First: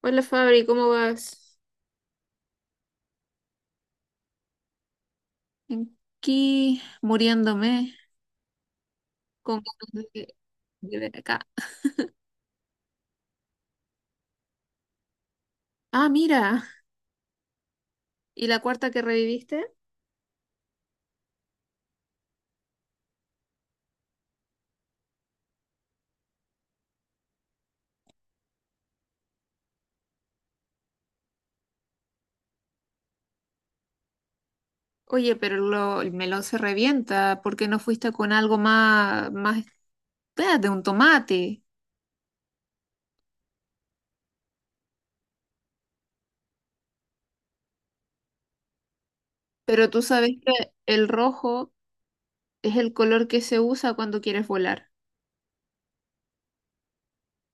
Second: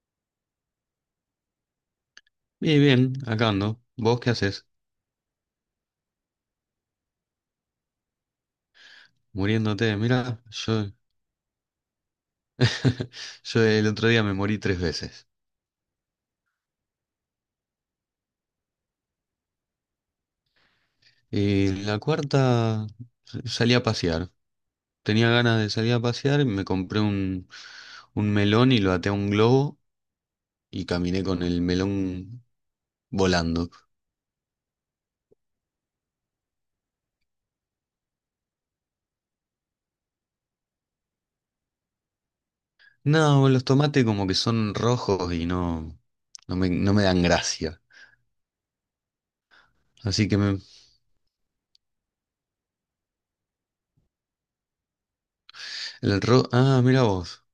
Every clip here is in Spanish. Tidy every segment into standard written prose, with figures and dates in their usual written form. Hola Fabri, ¿cómo vas? Bien, bien, acá ando. ¿Vos qué haces? Aquí muriéndome con Muriéndote. ganas Mira, de ver acá. yo el otro día me morí tres veces. Ah, mira, ¿y la cuarta que reviviste? Y la cuarta salí a pasear. Tenía ganas de salir a pasear, me compré un melón y lo até a un globo y caminé con el melón volando. Oye, pero el melón se revienta. ¿Por qué no fuiste con algo más, de un tomate? No, los tomates como que son rojos y no, no me dan gracia. Pero tú Así sabes que que el rojo es el color que se usa cuando quieres volar. el ah, mira vos.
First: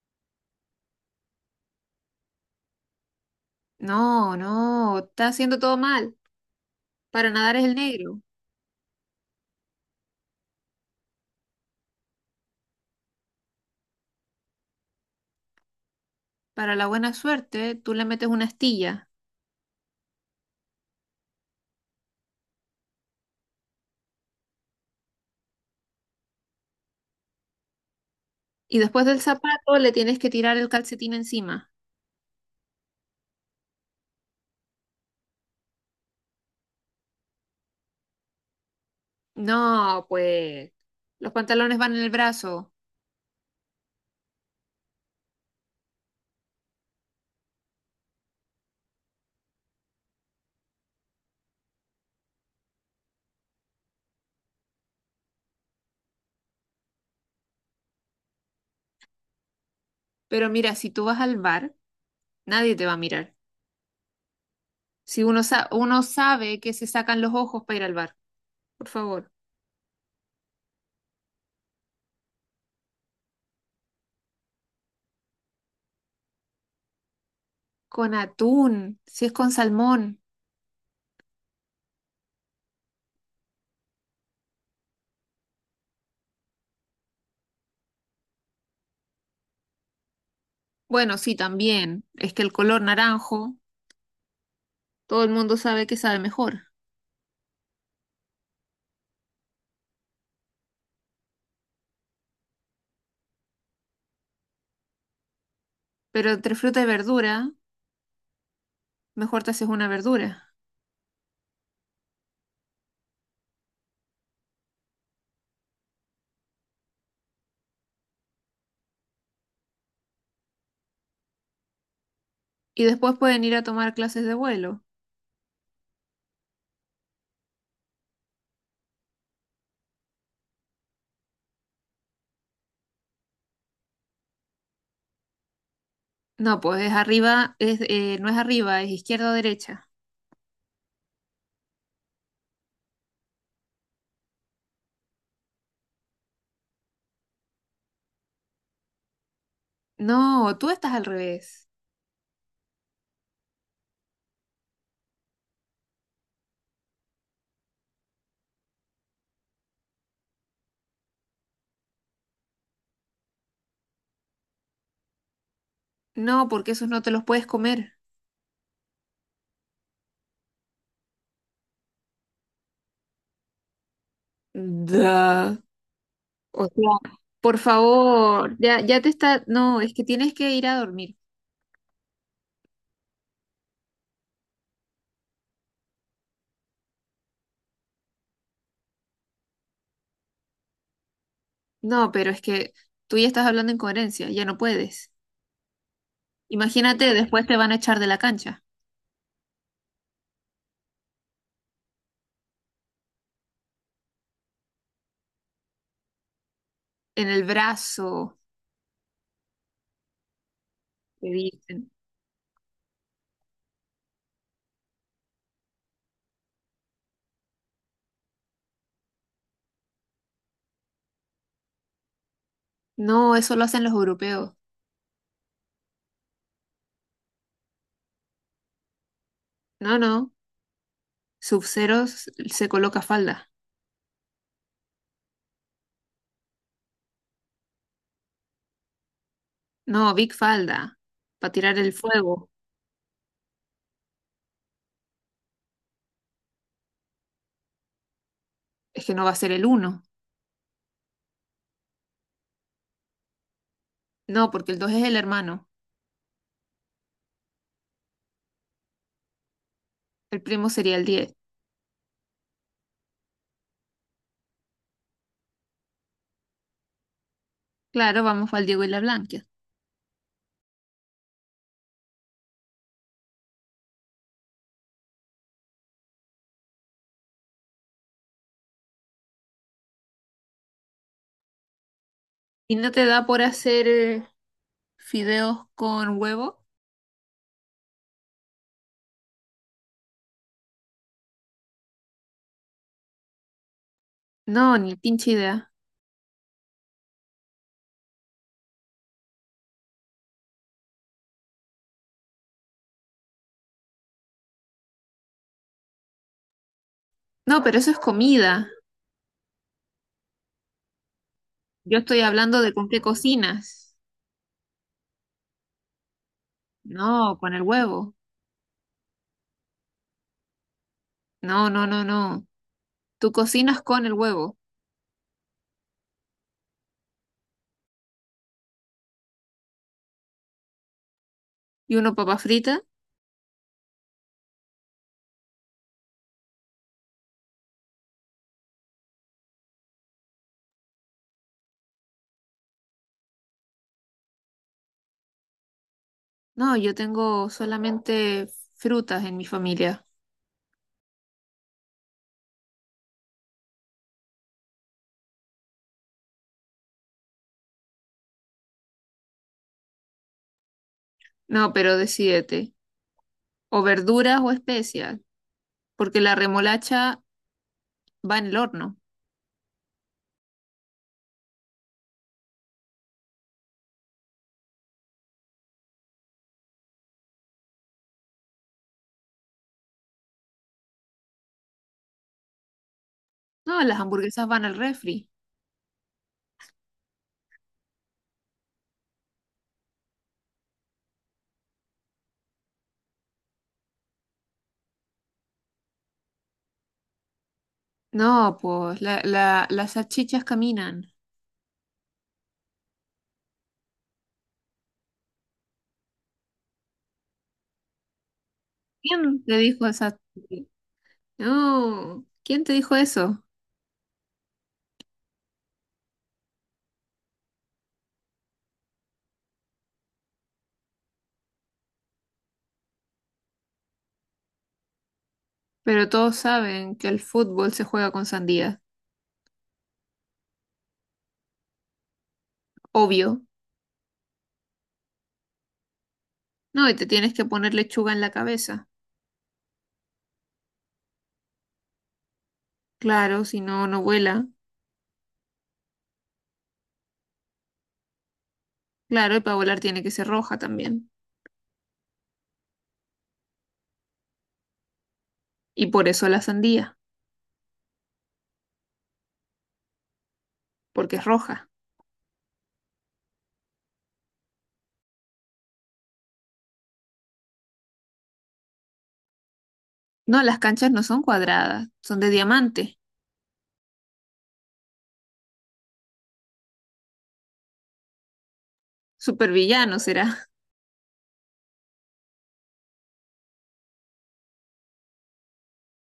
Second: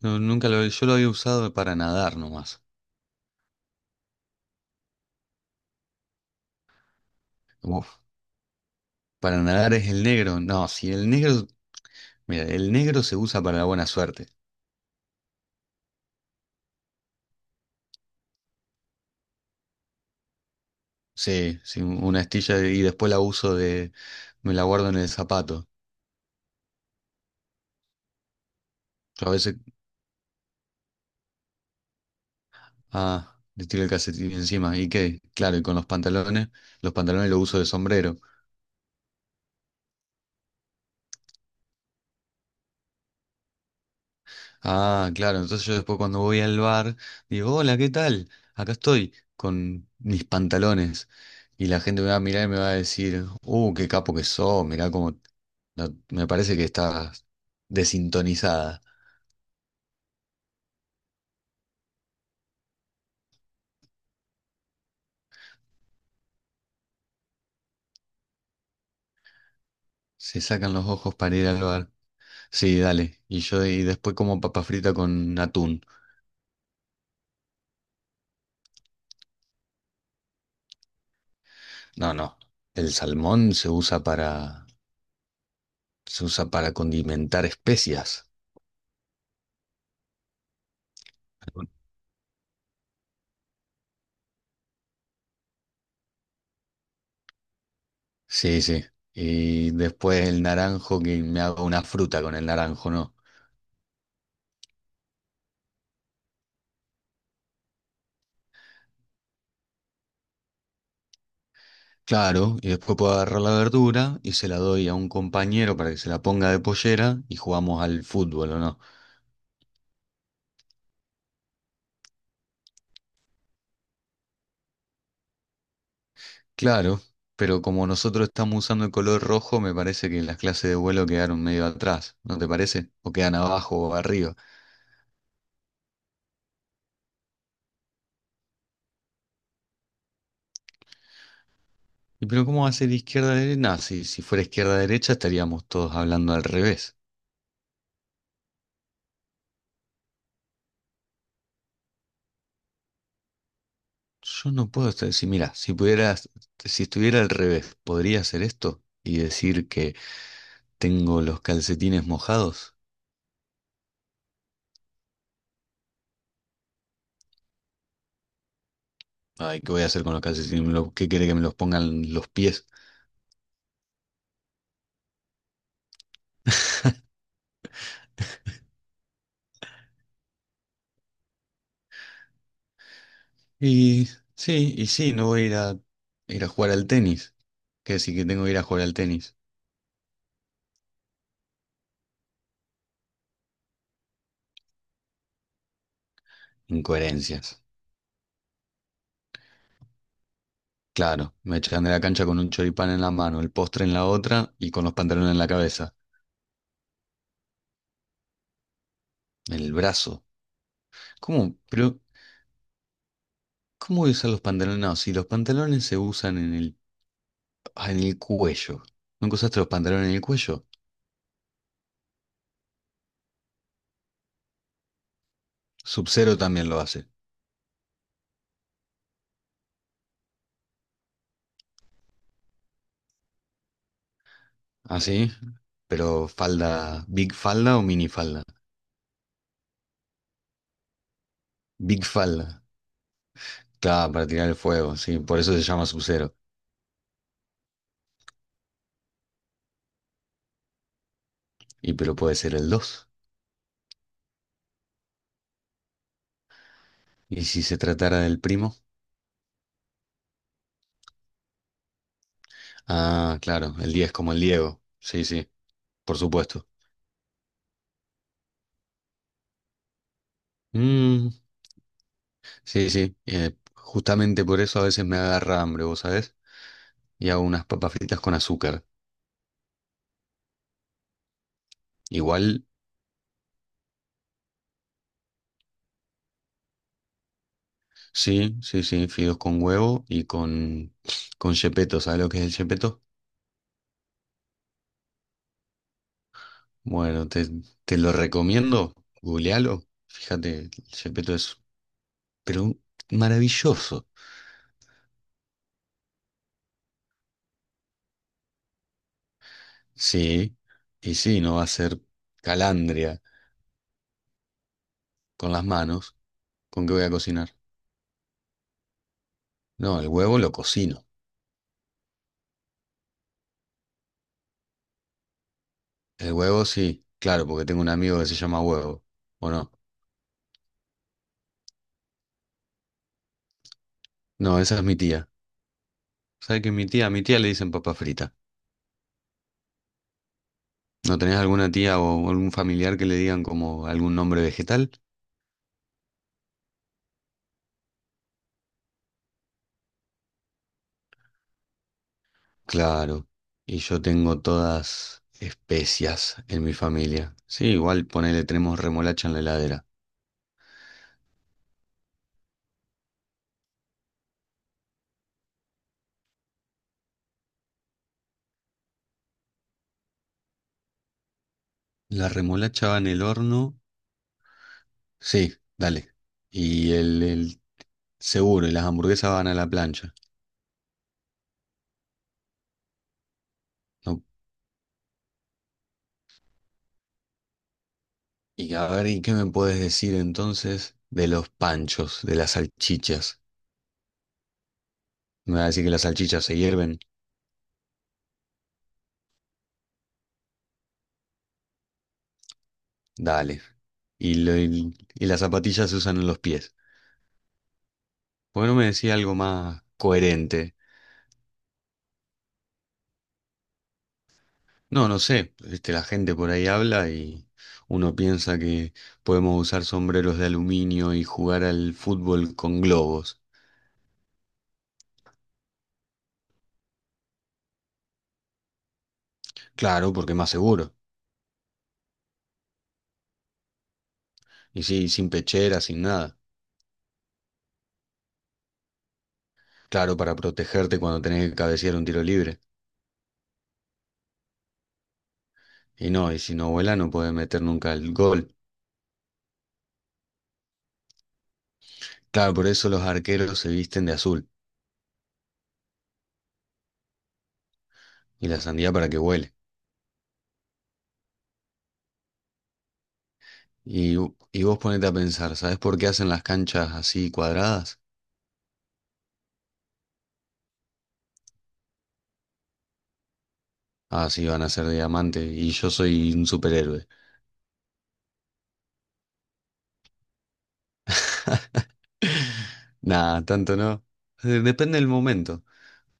No, nunca lo, yo lo había usado para nadar nomás. No, no, está haciendo todo mal. Para nadar es el negro. Para nadar es el negro. No, si el negro, mira, el negro se usa para la buena suerte. Para la buena suerte, tú le metes una astilla. Sí, sí, una astilla y después la uso me la guardo en el zapato. Y después del Yo a zapato le tienes que tirar el calcetín encima. ah, le tiro el calcetín encima. ¿Y qué? Claro, y con los pantalones, los pantalones los uso de sombrero. No, pues los pantalones van en el brazo. Ah, claro, entonces yo después cuando voy al bar, digo, hola, ¿qué tal? Acá estoy con mis pantalones. Y la gente me va a mirar y me va a decir, qué capo que sos, mirá cómo, no, me parece que estás desintonizada. Pero mira, si tú vas al bar, nadie te va a mirar. Si uno, uno sabe que se sacan los ojos para ir al bar, por favor. Se sacan los ojos para ir al bar. Sí, dale. Y yo y después como papa frita con atún. Con atún, si es con salmón. No, no. El salmón se usa para condimentar especias. Bueno, sí, también. Es que el color naranjo, todo el mundo sabe que sabe mejor. Sí, sí. Y después el naranjo que me hago una fruta con el naranjo, ¿no? Pero entre fruta y verdura, mejor te haces una verdura. Claro, y después puedo agarrar la verdura y se la doy a un compañero para que se la ponga de pollera y jugamos al fútbol, ¿o no? Y después pueden ir a tomar clases de vuelo. Claro, pero como nosotros estamos usando el color rojo, me parece que las clases de vuelo quedaron medio atrás, ¿no te parece? O quedan abajo o arriba. No, pues es arriba, es, no es arriba, es izquierda o derecha. ¿Y pero cómo va a ser izquierda-derecha? Nah, si fuera izquierda-derecha estaríamos todos hablando al revés. No, tú estás al revés. Yo no puedo estar, si mira, si pudieras, si estuviera al revés, ¿podría hacer esto y decir que tengo los calcetines mojados? No, porque esos no te los puedes comer. Ay, ¿qué voy a hacer con los calcetines? ¿Qué quiere que me los pongan los pies? Da. O sea, por favor, ya, ya te está. No, es que tienes que ir a dormir. Y sí, y sí, no voy a ir a jugar al tenis. Que decir que tengo que ir a jugar al tenis. No, pero es que tú ya estás hablando en coherencia, ya no puedes. Imagínate, después te Incoherencias. van a echar de la cancha. Claro, me echan de la cancha con un choripán en la mano, el postre en la otra y con los pantalones en la cabeza. En el brazo, En el brazo. te ¿Cómo? dicen. Pero, ¿cómo voy a usar los pantalones? No, si los pantalones se usan en ah, en el cuello. ¿Nunca usaste los pantalones en el cuello? No, eso lo hacen los europeos. Sub-Zero también lo hace. No, no. Sub-Zero se coloca falda. ¿Ah, sí? Pero falda, ¿big falda o mini falda? No, big falda. Para tirar el Big fuego. falda. Claro, para tirar el fuego, sí, por eso se llama sub. Es que no va a ser el uno. Y pero puede ser el dos. No, porque el dos es el hermano. ¿Y si se tratara del primo? El primo sería el 10. Ah, claro, el 10 como el Diego. Sí, sí, por supuesto. Claro, vamos al Diego y la Blanca. Mm, sí, sí. Justamente por eso a veces me agarra hambre, ¿vos sabés? Y hago unas papas fritas con azúcar. Igual, ¿Y no te da por hacer fideos con huevo? sí, sí, sí, fideos con huevo con chepeto. ¿Sabés lo que es el chepeto? No, ni pinche idea. Bueno, te lo recomiendo. Googlealo. Fíjate, pero maravilloso. No, pero eso es comida. Sí, y sí, no va a Yo ser estoy hablando de con qué calandria. cocinas. Con las manos, ¿con qué voy a No, cocinar? con el huevo. No, el huevo lo cocino. No, no, no, no. Tú cocinas con el huevo. El huevo sí, claro, porque tengo un amigo que se llama huevo. ¿O no? ¿Y uno papa frita? No, esa es mi tía. ¿Sabes qué? A mi tía le dicen papa frita. ¿No tenés alguna tía o algún familiar que le digan como algún nombre vegetal? No, yo tengo solamente frutas en mi familia. Claro. Y yo tengo todas especias en mi familia. Sí, igual ponele, tenemos remolacha en la heladera. No, pero decídete. O verduras o especias, porque la remolacha va en el horno. La remolacha va en el horno. Sí, dale. Y el seguro, y las hamburguesas van a la plancha. No, las No. hamburguesas van al refri. Y a ver, ¿y qué me puedes decir entonces de los panchos, de las salchichas? ¿Me vas a decir que las salchichas se hierven? No, pues las salchichas caminan. Dale. Y las zapatillas se usan en los pies. ¿Por qué no me decía algo ¿Quién te más dijo esa? coherente? No, ¿quién te dijo eso? No, no sé. Este, la gente por ahí habla y uno piensa que podemos usar sombreros de aluminio y jugar al fútbol con globos. Pero todos saben que el fútbol se juega con sandía. Claro, porque es más seguro. Obvio. Y sí, sin pechera, sin nada. No, y te tienes que poner lechuga en la cabeza. Claro, para protegerte cuando tenés que cabecear un tiro libre. Claro, si no, no vuela. Y no, y si no vuela no puede meter nunca el gol. Claro, y para volar tiene que ser roja también. Claro, por eso los arqueros se visten de azul Y por eso la sandía, y la sandía para que vuele. porque es roja. Y, y vos ponete a pensar, ¿sabés por qué hacen las canchas así cuadradas? No, las canchas no son cuadradas, son de diamante. Ah, sí, van a ser de diamante y yo soy un superhéroe. Supervillano será. Nada, tanto no. Depende del momento.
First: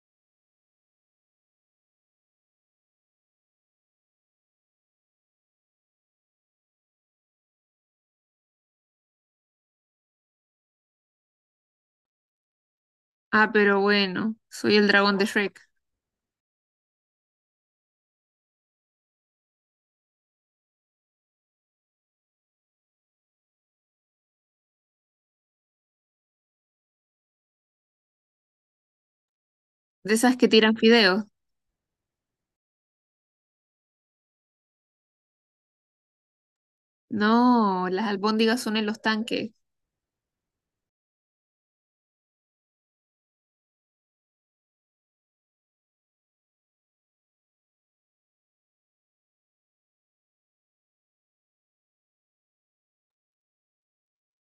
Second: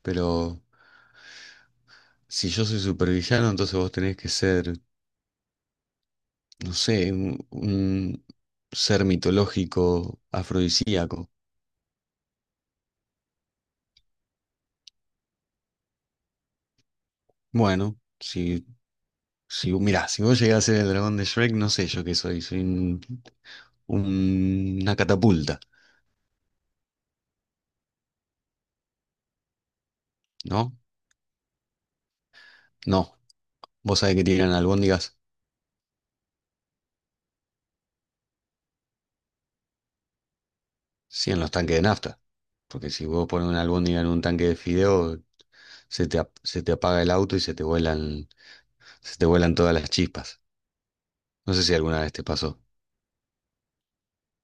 Pero si yo soy supervillano, entonces vos tenés que ser, no sé, un ser mitológico, afrodisíaco. Ah, pero bueno, soy el dragón de Shrek. Bueno, si si vos- mirá, si vos llegás a ser el dragón de Shrek, no sé yo qué soy. Soy una catapulta, De esas que ¿no? tiran fideos. No. Vos sabés que tiran albóndigas, No, las albóndigas son en los tanques. sí, en los tanques de nafta. Porque si vos pones una albóndiga en un tanque de fideo, se te apaga el auto y se te vuelan todas las chispas. No sé si alguna vez te pasó.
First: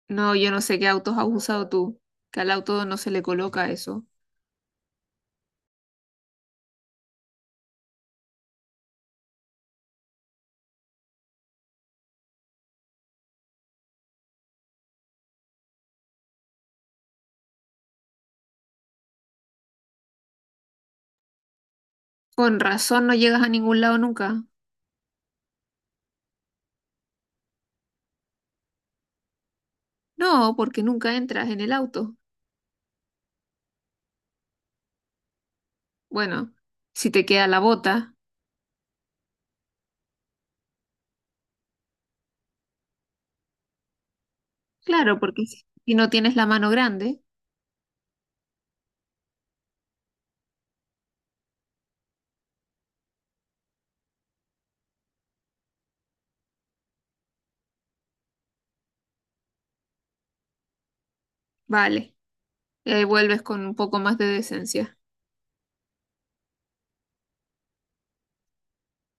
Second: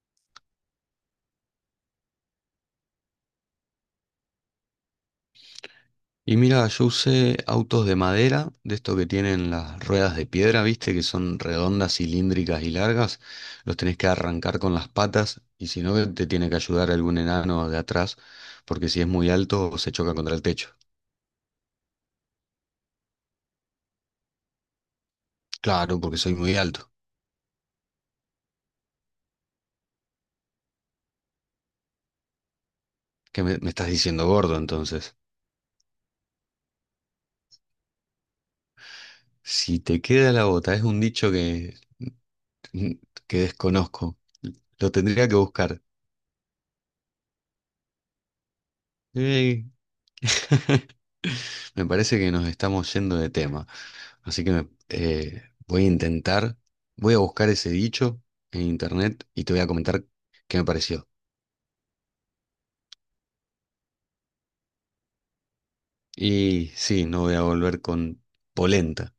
No, yo no sé qué autos has usado tú, que al auto no se le coloca eso. Y mira, yo usé autos de madera, de estos que tienen las ruedas de piedra, viste, que son redondas, cilíndricas y largas. Los tenés que arrancar con las patas y si no, te tiene que ayudar algún enano de atrás, porque si es muy alto se choca contra el techo. Con razón no llegas a ningún lado nunca. Claro, porque soy muy alto. No, porque nunca entras en el auto. Me estás diciendo gordo entonces? Bueno, si te queda la bota, Si te queda la bota, es un dicho que desconozco. Lo claro, tendría que porque buscar. si no tienes la mano grande, Ey. Me parece que nos estamos yendo de tema. Así que voy a voy a buscar ese dicho en internet y te voy a comentar qué me pareció. vale, vuelves con un poco más de decencia. Y sí, no voy a volver con polenta.